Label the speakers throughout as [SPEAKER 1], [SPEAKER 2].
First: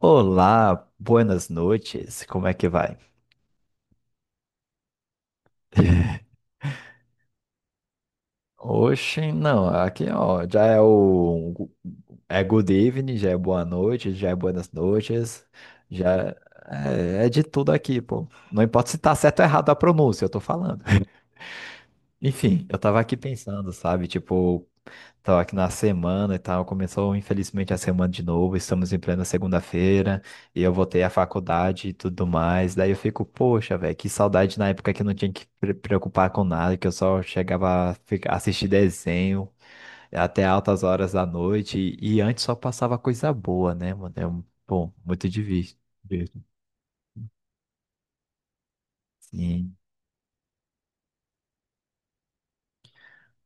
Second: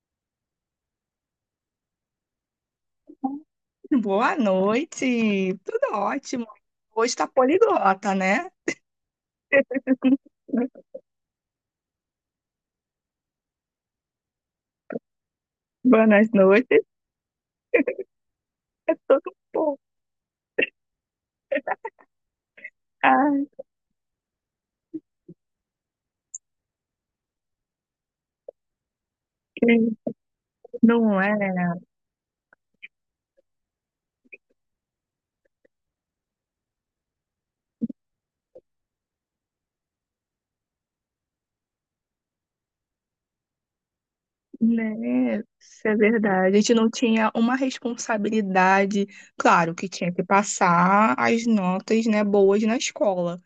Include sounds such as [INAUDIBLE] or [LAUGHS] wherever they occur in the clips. [SPEAKER 1] Olá, buenas noites, como é que vai?
[SPEAKER 2] Boa noite, tudo ótimo. Hoje tá poliglota, né?
[SPEAKER 1] Oxe, não, aqui ó, já é
[SPEAKER 2] [LAUGHS]
[SPEAKER 1] o é good evening, já é boa noite, já é buenas noites,
[SPEAKER 2] Boas
[SPEAKER 1] já
[SPEAKER 2] noites,
[SPEAKER 1] é de tudo aqui, pô. Não importa
[SPEAKER 2] é
[SPEAKER 1] se tá
[SPEAKER 2] todo um
[SPEAKER 1] certo ou errado a
[SPEAKER 2] pouco.
[SPEAKER 1] pronúncia, eu tô falando. [LAUGHS] Enfim, eu tava aqui
[SPEAKER 2] Ai,
[SPEAKER 1] pensando, sabe, tipo, tava aqui na semana e tal, começou infelizmente a semana de novo, estamos em plena
[SPEAKER 2] que-
[SPEAKER 1] segunda-feira, e eu voltei à
[SPEAKER 2] não é,
[SPEAKER 1] faculdade e tudo mais, daí eu fico, poxa, velho, que saudade na época que eu não tinha que preocupar com nada, que eu só chegava a assistir desenho até altas horas da noite, e antes só passava coisa boa, né, mano, é um, bom, muito
[SPEAKER 2] né?
[SPEAKER 1] difícil.
[SPEAKER 2] Isso é verdade. A gente não tinha uma responsabilidade. Claro
[SPEAKER 1] Sim.
[SPEAKER 2] que tinha que passar as notas, né, boas na escola.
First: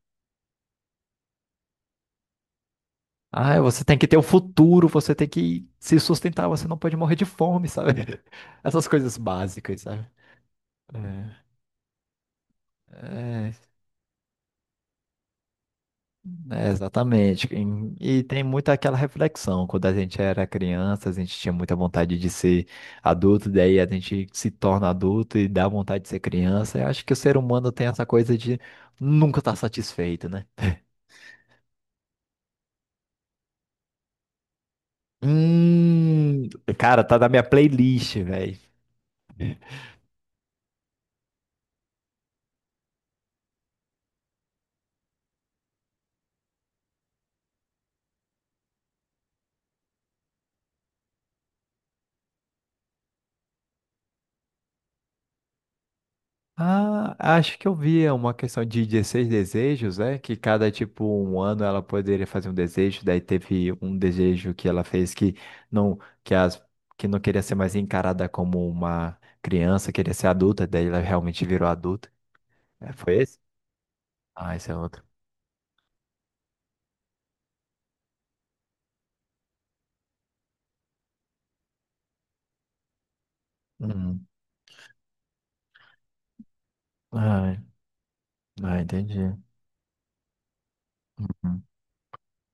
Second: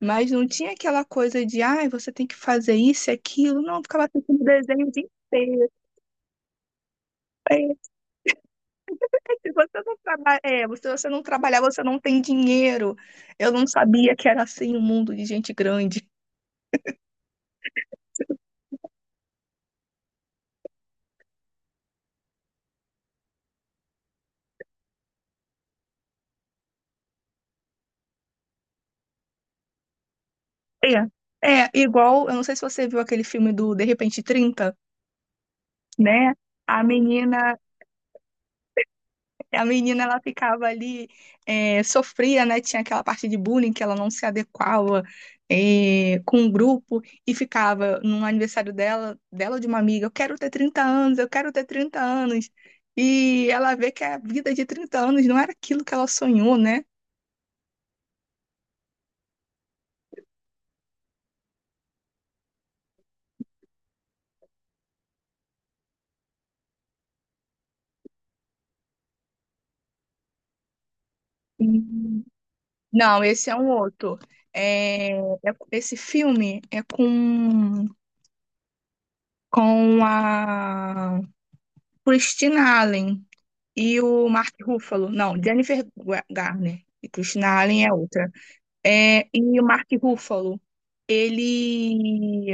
[SPEAKER 2] Mas não tinha aquela coisa de, ai, você tem que fazer isso e
[SPEAKER 1] Ah,
[SPEAKER 2] aquilo. Não,
[SPEAKER 1] você tem
[SPEAKER 2] ficava
[SPEAKER 1] que ter um
[SPEAKER 2] assistindo desenho
[SPEAKER 1] futuro,
[SPEAKER 2] o dia
[SPEAKER 1] você tem
[SPEAKER 2] inteiro.
[SPEAKER 1] que se sustentar, você não pode morrer de fome,
[SPEAKER 2] É.
[SPEAKER 1] sabe? [LAUGHS] Essas coisas
[SPEAKER 2] Se você
[SPEAKER 1] básicas,
[SPEAKER 2] não
[SPEAKER 1] sabe?
[SPEAKER 2] trabalha, é, se você não
[SPEAKER 1] É.
[SPEAKER 2] trabalhar, você não tem dinheiro. Eu
[SPEAKER 1] É,
[SPEAKER 2] não sabia que era assim o um mundo de gente grande.
[SPEAKER 1] é, exatamente. E tem muito aquela reflexão. Quando a gente era criança, a gente tinha muita vontade de ser adulto, daí a gente se torna adulto e dá vontade de ser criança. Eu acho que o ser humano tem essa coisa de nunca estar satisfeito, né?
[SPEAKER 2] É, igual, eu não sei se você viu aquele filme do De Repente 30, né?
[SPEAKER 1] Hum,
[SPEAKER 2] A
[SPEAKER 1] cara, tá na minha
[SPEAKER 2] menina
[SPEAKER 1] playlist, velho.
[SPEAKER 2] A menina, ela ficava ali, sofria, né? Tinha aquela parte de bullying que ela não se adequava, com o grupo e ficava no aniversário dela, dela ou de uma amiga, eu quero ter 30 anos, eu quero ter 30 anos. E ela vê que a vida de 30 anos não era aquilo que ela sonhou, né?
[SPEAKER 1] Ah, acho que eu vi uma questão de 16 desejos, né? Que cada, tipo, um ano ela poderia fazer um desejo, daí teve um desejo que ela fez que não, que as, que não queria ser mais encarada como uma criança, queria ser adulta, daí ela realmente virou adulta.
[SPEAKER 2] Hum.
[SPEAKER 1] É, foi
[SPEAKER 2] Não,
[SPEAKER 1] esse?
[SPEAKER 2] esse é um outro.
[SPEAKER 1] Ah, esse é outro.
[SPEAKER 2] É, esse filme é com, a Christina Allen. E
[SPEAKER 1] Uhum.
[SPEAKER 2] o Mark Ruffalo. Não, Jennifer Garner. E
[SPEAKER 1] Ah,
[SPEAKER 2] Christina Allen é outra.
[SPEAKER 1] ah, entendi.
[SPEAKER 2] É, e o Mark Ruffalo,
[SPEAKER 1] Uhum.
[SPEAKER 2] ele...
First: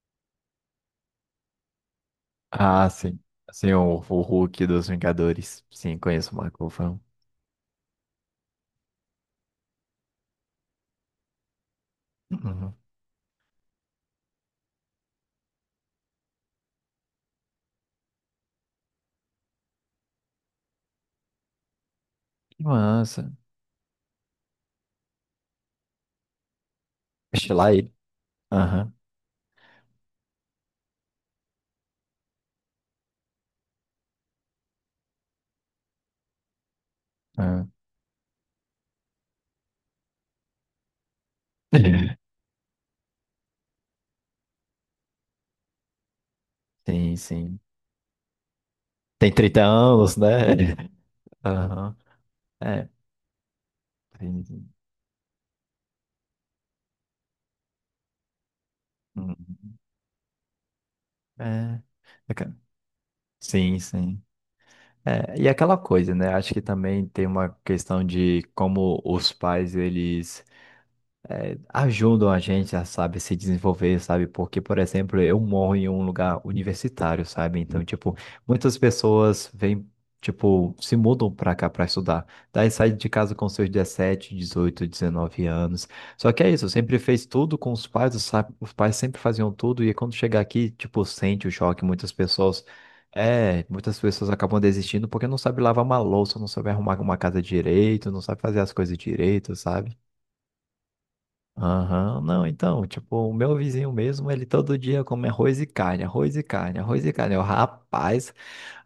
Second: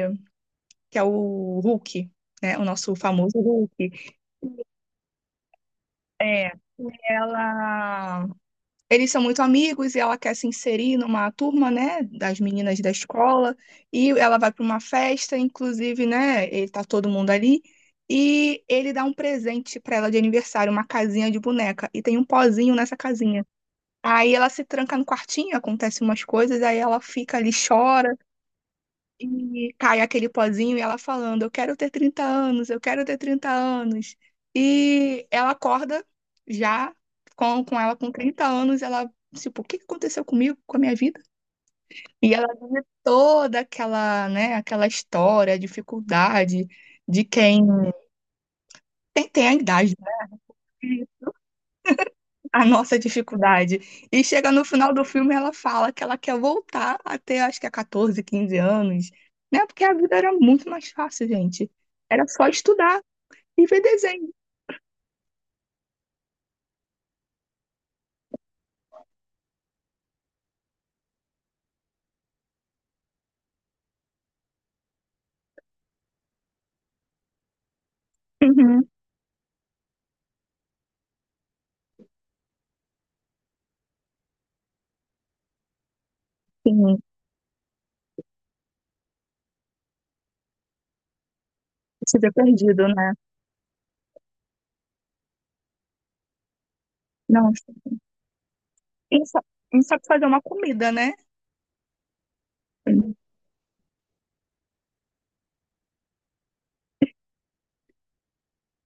[SPEAKER 2] Que é o Hulk, né? O
[SPEAKER 1] Ah,
[SPEAKER 2] nosso
[SPEAKER 1] sim.
[SPEAKER 2] famoso
[SPEAKER 1] Sim,
[SPEAKER 2] Hulk.
[SPEAKER 1] o Hulk dos Vingadores. Sim, conheço o
[SPEAKER 2] É,
[SPEAKER 1] Marco
[SPEAKER 2] e
[SPEAKER 1] Ruffalo.
[SPEAKER 2] ela... Eles são muito amigos e ela quer se inserir numa turma, né? Das
[SPEAKER 1] Uhum.
[SPEAKER 2] meninas da escola. E ela vai para uma festa, inclusive, né? Ele tá todo mundo ali. E ele dá um presente para ela de aniversário, uma casinha de boneca. E tem um
[SPEAKER 1] Que
[SPEAKER 2] pozinho nessa
[SPEAKER 1] massa.
[SPEAKER 2] casinha. Aí ela se tranca no quartinho, acontece umas coisas, aí ela fica ali,
[SPEAKER 1] Sei lá ele.
[SPEAKER 2] chora
[SPEAKER 1] Aham.
[SPEAKER 2] e cai aquele pozinho e ela falando: eu quero ter 30 anos, eu quero ter 30 anos. E ela acorda já com,
[SPEAKER 1] Aham.
[SPEAKER 2] com ela com 30 anos, ela, tipo, o que que aconteceu comigo, com a minha vida?
[SPEAKER 1] [LAUGHS]
[SPEAKER 2] E ela vive toda aquela, né, aquela história, dificuldade
[SPEAKER 1] Sim,
[SPEAKER 2] de
[SPEAKER 1] sim.
[SPEAKER 2] quem
[SPEAKER 1] Tem
[SPEAKER 2] tem a
[SPEAKER 1] 30
[SPEAKER 2] idade, né?
[SPEAKER 1] anos, né? [LAUGHS] Aham.
[SPEAKER 2] A
[SPEAKER 1] É.
[SPEAKER 2] nossa dificuldade. E chega no
[SPEAKER 1] tem-
[SPEAKER 2] final do filme, ela fala que ela quer voltar até acho que é 14, 15 anos, né?
[SPEAKER 1] Uhum.
[SPEAKER 2] Porque a vida era muito mais fácil, gente.
[SPEAKER 1] É.
[SPEAKER 2] Era só
[SPEAKER 1] Aca-
[SPEAKER 2] estudar e
[SPEAKER 1] Sim,
[SPEAKER 2] ver
[SPEAKER 1] sim.
[SPEAKER 2] desenho.
[SPEAKER 1] É, e aquela coisa, né? Acho que também tem uma questão de como os pais, eles ajudam a gente a, sabe, se desenvolver, sabe? Porque, por exemplo, eu moro em um lugar universitário, sabe? Então, tipo, muitas
[SPEAKER 2] Uhum,
[SPEAKER 1] pessoas vêm, tipo, se mudam pra cá pra estudar. Daí sai de casa com seus 17, 18, 19 anos. Só que é isso,
[SPEAKER 2] sim,
[SPEAKER 1] sempre fez tudo com os pais, os pais sempre faziam tudo, e quando chega aqui, tipo, sente o choque, muitas
[SPEAKER 2] se ver
[SPEAKER 1] pessoas.
[SPEAKER 2] perdido, né?
[SPEAKER 1] É, muitas pessoas acabam desistindo porque não sabe lavar uma louça, não sabe arrumar uma casa
[SPEAKER 2] Não,
[SPEAKER 1] direito, não sabe fazer as coisas
[SPEAKER 2] não sa-
[SPEAKER 1] direito,
[SPEAKER 2] não
[SPEAKER 1] sabe?
[SPEAKER 2] sabe fazer uma comida, né?
[SPEAKER 1] Aham. Não, então, tipo, o meu vizinho mesmo, ele todo dia come arroz e carne, arroz e carne, arroz e carne. Eu, rapaz,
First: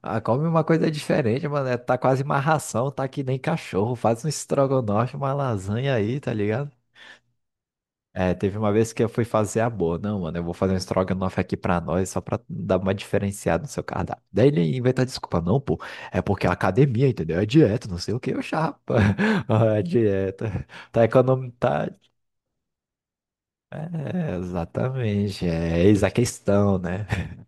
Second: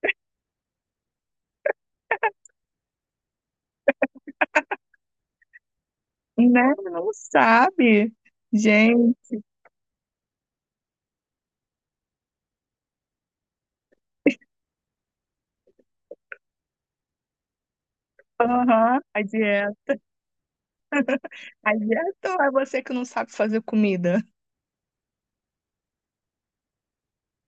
[SPEAKER 1] ah, come uma coisa diferente, mano, é, tá quase uma ração, tá que nem cachorro, faz um estrogonofe, uma lasanha aí, tá ligado?
[SPEAKER 2] Né? Não sabe.
[SPEAKER 1] É, teve uma vez que eu fui
[SPEAKER 2] Gente,
[SPEAKER 1] fazer a boa, não, mano, eu vou fazer um estrogonofe aqui pra nós, só pra dar uma diferenciada no seu cardápio. Daí ele inventa desculpa, não, pô, é porque é academia, entendeu? É dieta, não sei o que, eu chapa,
[SPEAKER 2] aham, a
[SPEAKER 1] [LAUGHS] é
[SPEAKER 2] dieta.
[SPEAKER 1] dieta. Tá economizando.
[SPEAKER 2] A dieta ou é você que não sabe fazer comida?
[SPEAKER 1] É, exatamente. É eis a questão, né? [LAUGHS]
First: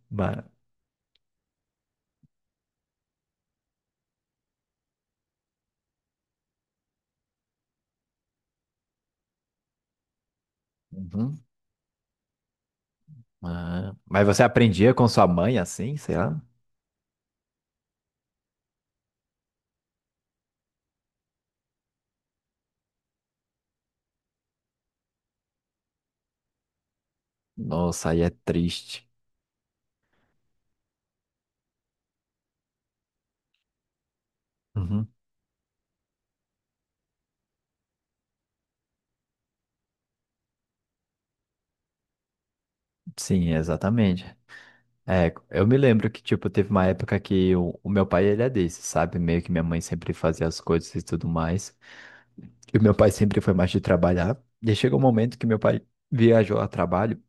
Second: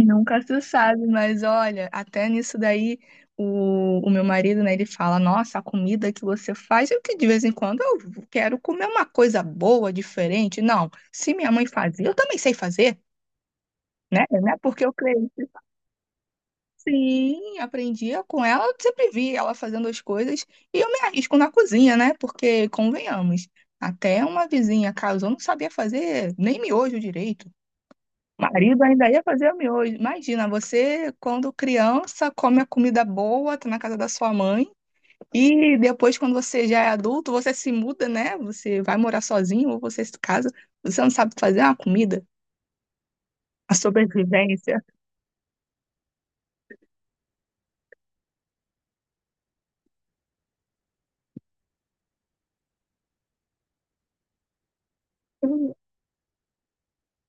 [SPEAKER 2] Nunca
[SPEAKER 1] Mas,
[SPEAKER 2] se sabe, mas olha, até nisso daí, o meu marido, né, ele fala, nossa, a comida que você faz, eu que de vez em quando eu quero comer uma coisa boa, diferente. Não, se
[SPEAKER 1] Uhum.
[SPEAKER 2] minha mãe fazia, eu também sei fazer,
[SPEAKER 1] Ah,
[SPEAKER 2] né?
[SPEAKER 1] mas você
[SPEAKER 2] Não é porque
[SPEAKER 1] aprendia
[SPEAKER 2] eu
[SPEAKER 1] com sua
[SPEAKER 2] cresci.
[SPEAKER 1] mãe assim, sei lá?
[SPEAKER 2] Sim, aprendia com ela, eu sempre vi ela fazendo as coisas, e eu me arrisco na cozinha, né? Porque, convenhamos, até uma vizinha casou, não sabia fazer nem miojo direito.
[SPEAKER 1] Nossa, aí é
[SPEAKER 2] Marido
[SPEAKER 1] triste.
[SPEAKER 2] ainda ia fazer o miojo. Imagina, você, quando criança, come a comida boa, tá na casa da sua mãe,
[SPEAKER 1] Uhum.
[SPEAKER 2] e depois, quando você já é adulto, você se muda, né? Você vai morar sozinho ou você se casa. Você não sabe fazer uma comida?
[SPEAKER 1] Sim,
[SPEAKER 2] A
[SPEAKER 1] exatamente.
[SPEAKER 2] sobrevivência.
[SPEAKER 1] É, eu me lembro que, tipo, teve uma época que o meu pai, ele é desse, sabe? Meio que minha mãe sempre fazia as coisas e tudo mais. E o meu pai sempre foi mais de trabalhar. E aí chegou um momento que meu pai viajou a trabalho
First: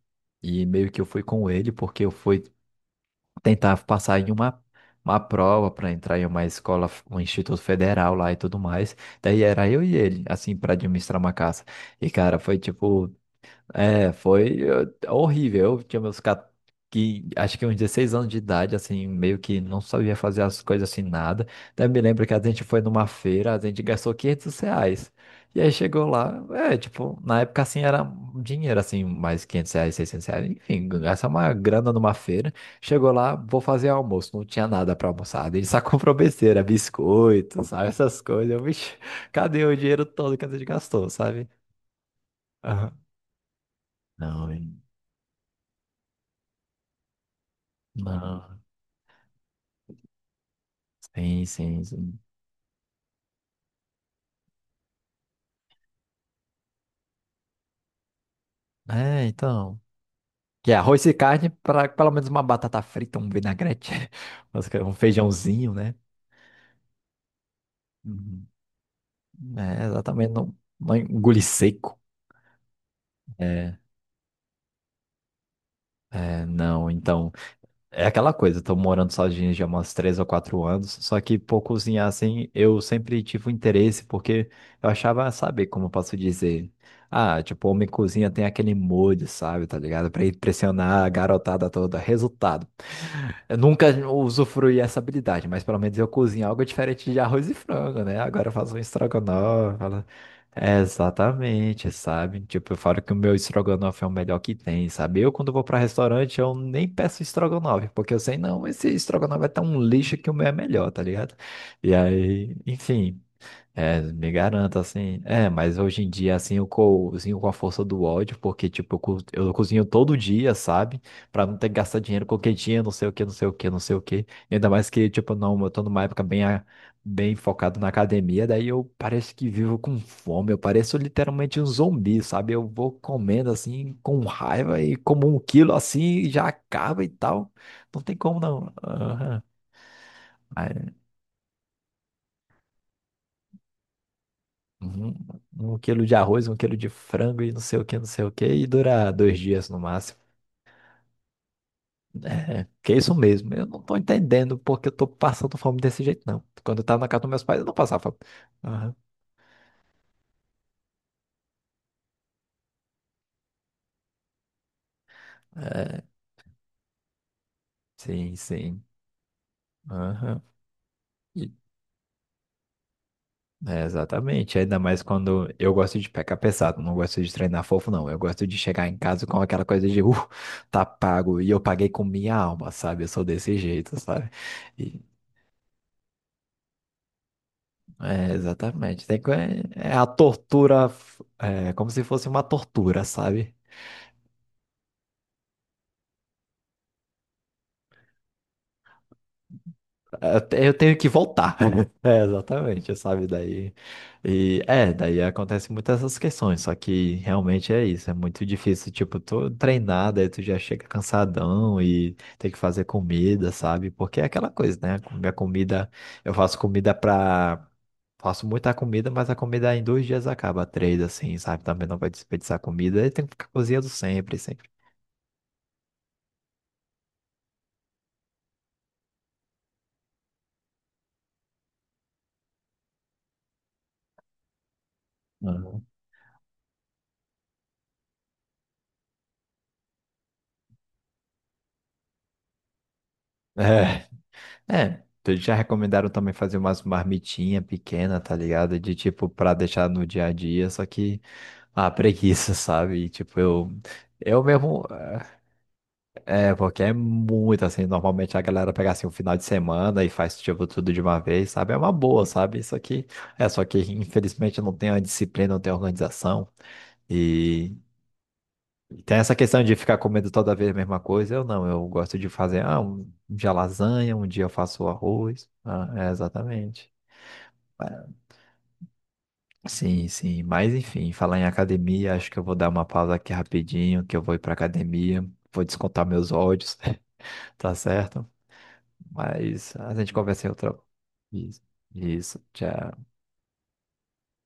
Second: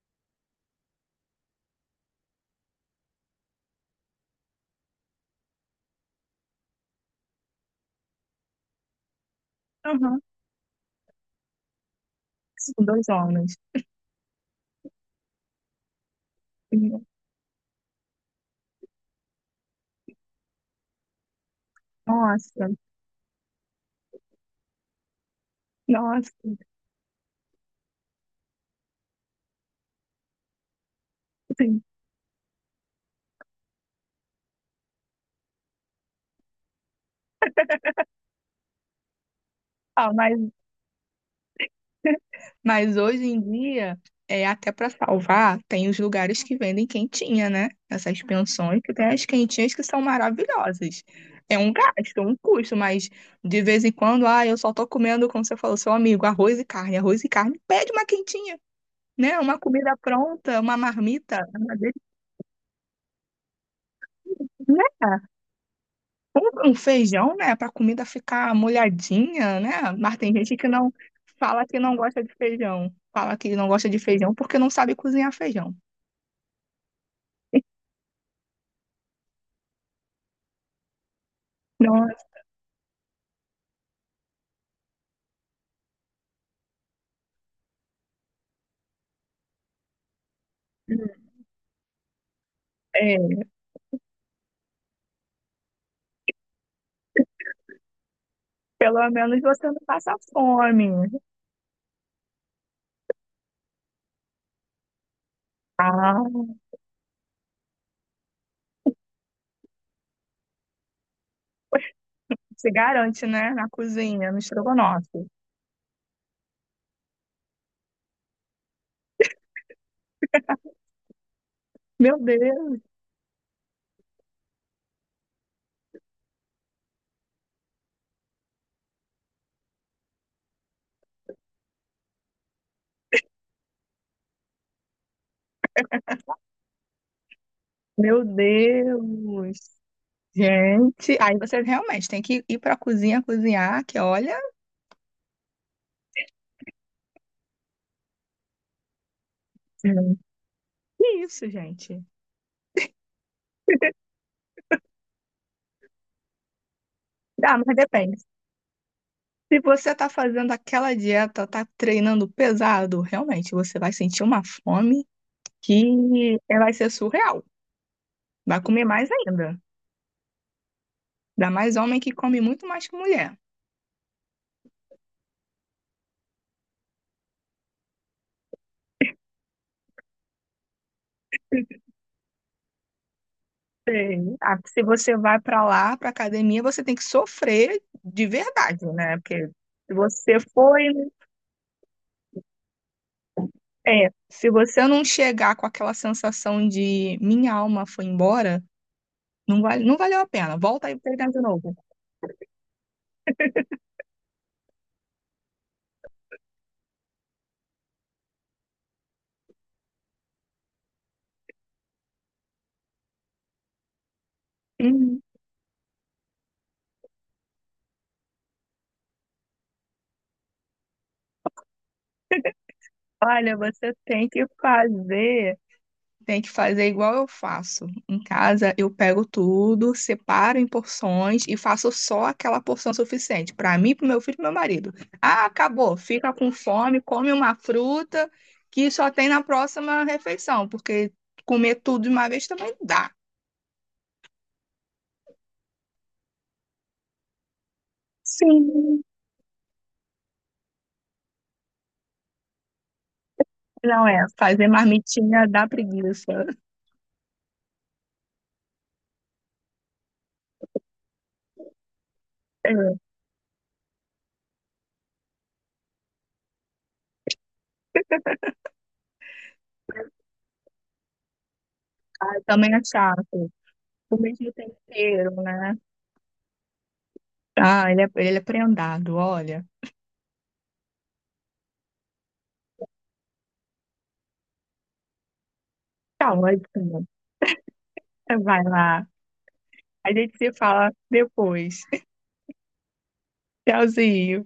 [SPEAKER 1] e meio que eu fui com ele, porque eu fui tentar passar em uma prova para entrar em uma escola, um instituto federal lá e tudo mais. Daí era eu e
[SPEAKER 2] Uhum.
[SPEAKER 1] ele, assim, para administrar uma casa. E, cara, foi
[SPEAKER 2] São dois
[SPEAKER 1] tipo.
[SPEAKER 2] homens.
[SPEAKER 1] É, horrível. Eu tinha que acho que uns 16 anos de idade, assim, meio que não sabia fazer as coisas assim, nada. Daí eu me lembro que a gente
[SPEAKER 2] Nossa,
[SPEAKER 1] foi numa feira, a gente gastou R$ 500. E aí chegou
[SPEAKER 2] nossa.
[SPEAKER 1] lá, é, tipo, na época assim era um dinheiro, assim, mais R$ 500, R$ 600, enfim, gastar uma
[SPEAKER 2] Sim.
[SPEAKER 1] grana numa feira. Chegou lá, vou fazer almoço, não tinha nada pra almoçar. A só [LAUGHS] comprou besteira, biscoito, sabe, essas coisas. Eu, vixe, [LAUGHS] cadê o dinheiro
[SPEAKER 2] Ah, mas
[SPEAKER 1] todo que a gente gastou, sabe? Aham.
[SPEAKER 2] Mas hoje em dia, é
[SPEAKER 1] Não,
[SPEAKER 2] até para salvar, tem os lugares que vendem quentinha, né? Essas
[SPEAKER 1] não,
[SPEAKER 2] pensões que tem as quentinhas que são maravilhosas.
[SPEAKER 1] sim,
[SPEAKER 2] É um
[SPEAKER 1] sim, sim.
[SPEAKER 2] gasto, um custo, mas de vez em quando, ah, eu só tô comendo, como você falou, seu amigo, arroz e carne, pede uma quentinha,
[SPEAKER 1] É,
[SPEAKER 2] né? Uma
[SPEAKER 1] então.
[SPEAKER 2] comida pronta,
[SPEAKER 1] Que é
[SPEAKER 2] uma
[SPEAKER 1] arroz e
[SPEAKER 2] marmita,
[SPEAKER 1] carne,
[SPEAKER 2] uma
[SPEAKER 1] pra,
[SPEAKER 2] delícia,
[SPEAKER 1] pelo menos uma batata frita, um vinagrete, [LAUGHS] mas que é um
[SPEAKER 2] né?
[SPEAKER 1] feijãozinho, né?
[SPEAKER 2] Um feijão, né? Para comida
[SPEAKER 1] Uhum.
[SPEAKER 2] ficar molhadinha,
[SPEAKER 1] É,
[SPEAKER 2] né? Mas
[SPEAKER 1] exatamente,
[SPEAKER 2] tem
[SPEAKER 1] não,
[SPEAKER 2] gente que não
[SPEAKER 1] não engolir
[SPEAKER 2] fala que não
[SPEAKER 1] seco.
[SPEAKER 2] gosta de feijão, fala que não
[SPEAKER 1] É,
[SPEAKER 2] gosta de feijão porque não sabe cozinhar feijão.
[SPEAKER 1] é, não, então. É aquela coisa, eu tô morando sozinho já há umas 3 ou 4 anos, só que por cozinhar assim, eu sempre tive um interesse, porque eu achava, sabe, como eu posso dizer. Ah, tipo, homem cozinha tem aquele molho, sabe, tá ligado? Pra impressionar a garotada toda. Resultado.
[SPEAKER 2] É,
[SPEAKER 1] Eu nunca usufruí essa habilidade, mas pelo menos eu cozinho algo diferente de arroz e frango, né? Agora eu faço um
[SPEAKER 2] pelo menos você
[SPEAKER 1] estrogonofe.
[SPEAKER 2] não passa
[SPEAKER 1] É,
[SPEAKER 2] fome.
[SPEAKER 1] exatamente, sabe? Tipo, eu falo que o meu estrogonofe é o melhor que tem, sabe? Eu, quando vou para
[SPEAKER 2] Ah,
[SPEAKER 1] restaurante, eu nem peço estrogonofe, porque eu sei, não, esse estrogonofe é tão lixo que o meu é melhor, tá ligado? E aí,
[SPEAKER 2] se
[SPEAKER 1] enfim.
[SPEAKER 2] garante, né? Na
[SPEAKER 1] É, me
[SPEAKER 2] cozinha, no
[SPEAKER 1] garanto, assim.
[SPEAKER 2] estrogonofe.
[SPEAKER 1] É, mas hoje em dia, assim, eu cozinho com a força do ódio, porque, tipo, eu cozinho todo dia, sabe? Pra não ter que gastar
[SPEAKER 2] Meu
[SPEAKER 1] dinheiro com
[SPEAKER 2] Deus,
[SPEAKER 1] quentinha, não sei o que, não sei o que, não sei o que. Ainda mais que, tipo, não, eu tô numa época bem, bem focado na academia, daí eu pareço que vivo com fome, eu pareço literalmente um zumbi, sabe? Eu vou comendo, assim, com raiva e como 1 quilo, assim, e já acaba e tal. Não tem
[SPEAKER 2] meu
[SPEAKER 1] como, não. Aham.
[SPEAKER 2] Deus. Gente, aí você realmente tem que ir pra cozinha cozinhar, que olha.
[SPEAKER 1] Um, um quilo de arroz, 1 quilo de frango e não sei o que, não sei o que, e dura 2 dias no
[SPEAKER 2] Hum.
[SPEAKER 1] máximo.
[SPEAKER 2] Que isso, gente?
[SPEAKER 1] É, que é isso mesmo. Eu não tô entendendo porque eu tô passando fome desse jeito, não. Quando eu tava na casa dos meus
[SPEAKER 2] Ah,
[SPEAKER 1] pais, eu não
[SPEAKER 2] mas
[SPEAKER 1] passava fome.
[SPEAKER 2] depende.
[SPEAKER 1] Aham.
[SPEAKER 2] Se você tá fazendo aquela dieta, tá treinando pesado, realmente você vai sentir uma fome
[SPEAKER 1] É,
[SPEAKER 2] que vai ser surreal.
[SPEAKER 1] sim,
[SPEAKER 2] Vai
[SPEAKER 1] sim.
[SPEAKER 2] comer mais ainda.
[SPEAKER 1] Aham.
[SPEAKER 2] Ainda
[SPEAKER 1] E-
[SPEAKER 2] mais homem que come muito mais que mulher.
[SPEAKER 1] é, exatamente. Ainda mais quando eu gosto de pegar pesado, não gosto de treinar fofo, não. Eu gosto de chegar em casa com aquela coisa de, tá pago, e eu paguei com minha alma, sabe? Eu sou desse jeito, sabe?
[SPEAKER 2] Sei. Ah, porque se você vai pra lá, pra academia, você tem que sofrer de
[SPEAKER 1] É,
[SPEAKER 2] verdade,
[SPEAKER 1] exatamente.
[SPEAKER 2] né?
[SPEAKER 1] Tem que,
[SPEAKER 2] Porque
[SPEAKER 1] é, é
[SPEAKER 2] se
[SPEAKER 1] a
[SPEAKER 2] você foi,
[SPEAKER 1] tortura, é como se fosse uma tortura, sabe?
[SPEAKER 2] é, se você não chegar com aquela sensação de minha alma foi embora, não vale, não valeu a
[SPEAKER 1] Eu te-
[SPEAKER 2] pena.
[SPEAKER 1] eu
[SPEAKER 2] Volta aí
[SPEAKER 1] tenho
[SPEAKER 2] e
[SPEAKER 1] que
[SPEAKER 2] treinar de
[SPEAKER 1] voltar.
[SPEAKER 2] novo.
[SPEAKER 1] [LAUGHS] É, exatamente, sabe? Daí. E é, daí acontece muitas essas questões, só que realmente é isso, é muito difícil, tipo, tu treinar, daí tu já chega cansadão e tem que fazer comida, sabe? Porque é aquela coisa, né?
[SPEAKER 2] Uhum.
[SPEAKER 1] Minha comida, eu faço comida pra. Faço muita comida, mas a comida em 2 dias acaba, três, assim, sabe? Também não vai desperdiçar comida, aí tem que ficar
[SPEAKER 2] Olha,
[SPEAKER 1] cozinhando
[SPEAKER 2] você tem
[SPEAKER 1] sempre,
[SPEAKER 2] que
[SPEAKER 1] sempre.
[SPEAKER 2] fazer tem que fazer igual eu faço. Em casa, eu pego tudo, separo em porções e faço só aquela porção suficiente para mim, para meu filho e pro meu marido. Ah,
[SPEAKER 1] Uhum.
[SPEAKER 2] acabou. Fica com fome, come uma fruta que só tem na próxima refeição, porque comer tudo de uma vez também não dá.
[SPEAKER 1] É, é, então eles já recomendaram também fazer umas marmitinhas pequenas, tá ligado? De
[SPEAKER 2] Sim.
[SPEAKER 1] tipo, pra deixar no dia a dia, só que a [LAUGHS] preguiça, sabe? E, tipo, eu,
[SPEAKER 2] Não é,
[SPEAKER 1] eu
[SPEAKER 2] fazer
[SPEAKER 1] mesmo.
[SPEAKER 2] marmitinha dá preguiça.
[SPEAKER 1] É, porque é muito assim. Normalmente a galera pega assim o final de semana e faz tipo tudo de uma vez, sabe? É uma boa, sabe? Isso
[SPEAKER 2] É,
[SPEAKER 1] aqui é, só que infelizmente não tem a disciplina, não tem a organização. E tem essa questão de ficar comendo toda vez a mesma coisa. Eu não, eu gosto de fazer,
[SPEAKER 2] também
[SPEAKER 1] ah,
[SPEAKER 2] é
[SPEAKER 1] um dia
[SPEAKER 2] chato.
[SPEAKER 1] lasanha,
[SPEAKER 2] O
[SPEAKER 1] um dia eu
[SPEAKER 2] mesmo
[SPEAKER 1] faço
[SPEAKER 2] tempero,
[SPEAKER 1] arroz.
[SPEAKER 2] né?
[SPEAKER 1] Ah, é, exatamente.
[SPEAKER 2] Ah, ele é prendado, olha.
[SPEAKER 1] Sim, sim. Mas enfim, falar em academia, acho que eu vou dar uma pausa aqui rapidinho, que eu vou ir pra academia, vou descontar
[SPEAKER 2] Tá
[SPEAKER 1] meus ódios,
[SPEAKER 2] ótimo.
[SPEAKER 1] [LAUGHS] tá certo?
[SPEAKER 2] Vai lá.
[SPEAKER 1] Mas a
[SPEAKER 2] A
[SPEAKER 1] gente
[SPEAKER 2] gente
[SPEAKER 1] conversa em
[SPEAKER 2] se
[SPEAKER 1] outra.
[SPEAKER 2] fala
[SPEAKER 1] Isso,
[SPEAKER 2] depois. [LAUGHS]
[SPEAKER 1] isso, tchau.
[SPEAKER 2] Tchauzinho.